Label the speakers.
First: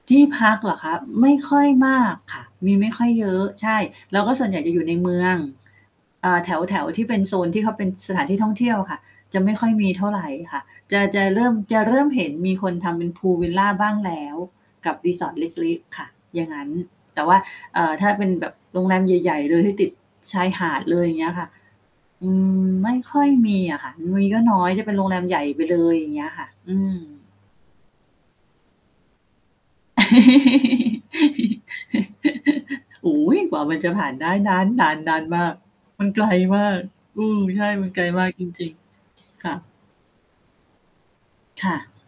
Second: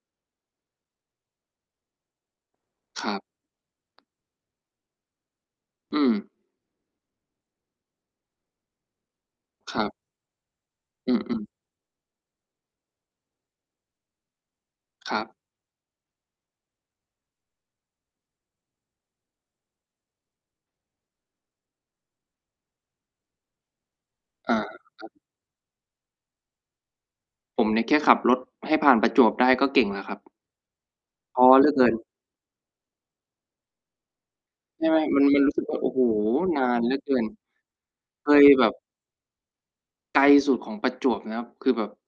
Speaker 1: ที่พักเหรอคะ? ไม่ค่อยมากค่ะ มีไม่ค
Speaker 2: ค
Speaker 1: ่อ
Speaker 2: ร
Speaker 1: ย
Speaker 2: ับ
Speaker 1: เยอะ ใช่ แล้วก็ส่วนใหญ่จะอยู่ในเมือง
Speaker 2: อืม
Speaker 1: อ่า แถว ๆ ที่เป็นโซนที่เขาเป็นสถานที่ท่องเที่ยวอะค่ะ จะไม่ค่อย
Speaker 2: คร
Speaker 1: ม
Speaker 2: ั
Speaker 1: ี
Speaker 2: บ
Speaker 1: เท่าไรค่ะ จะ
Speaker 2: อื
Speaker 1: จะเร
Speaker 2: อ
Speaker 1: ิ
Speaker 2: ๆ
Speaker 1: ่ม จะเริ่มเห็นมีคนทำเป็นพูลวิลลาบ้างแล้ว กับ
Speaker 2: ครับ
Speaker 1: resort เล็ก ๆ ค่ะ อย่างงั้น แต่ว่า เอ่อ ถ้าเป็นแบบโรงแรมใหญ่ ๆ เลยที่ติดชายหาดเลย อย่างเงี้ยค่ะ อืม ไม่ค่อยมีอ่ะค่ะ มีก็
Speaker 2: อ
Speaker 1: น
Speaker 2: า
Speaker 1: ้อยเป็น
Speaker 2: ค
Speaker 1: โ
Speaker 2: ร
Speaker 1: ร
Speaker 2: ับ
Speaker 1: งแรมใหญ่ไปเลยอย่างเงี้ยค่ะ อืม
Speaker 2: ผมเนี่ยแค่ขับรถให้ผ่านประจวบได้ก็เก่งแล้วครับ ท้อเหลือเกิน
Speaker 1: โอ้โฮ กว่ามันจะผ่านได้นา
Speaker 2: ใช่ไหม? มั
Speaker 1: น
Speaker 2: น
Speaker 1: ๆ ๆ
Speaker 2: ม
Speaker 1: ม
Speaker 2: ัน
Speaker 1: า
Speaker 2: รู
Speaker 1: ก
Speaker 2: ้สึกว่า โอ้โฮ
Speaker 1: มันไกลม
Speaker 2: น
Speaker 1: า
Speaker 2: า
Speaker 1: ก
Speaker 2: นเหลือเกิ
Speaker 1: อ
Speaker 2: น
Speaker 1: ือ ใช่มันไกลมา
Speaker 2: เค
Speaker 1: กจ
Speaker 2: ยแบ
Speaker 1: ริง
Speaker 2: บ
Speaker 1: ๆ ค่ะ
Speaker 2: ไกลสุดของประจวบนะครับ ค
Speaker 1: ค
Speaker 2: ื
Speaker 1: ่
Speaker 2: อแบ
Speaker 1: ะ
Speaker 2: บ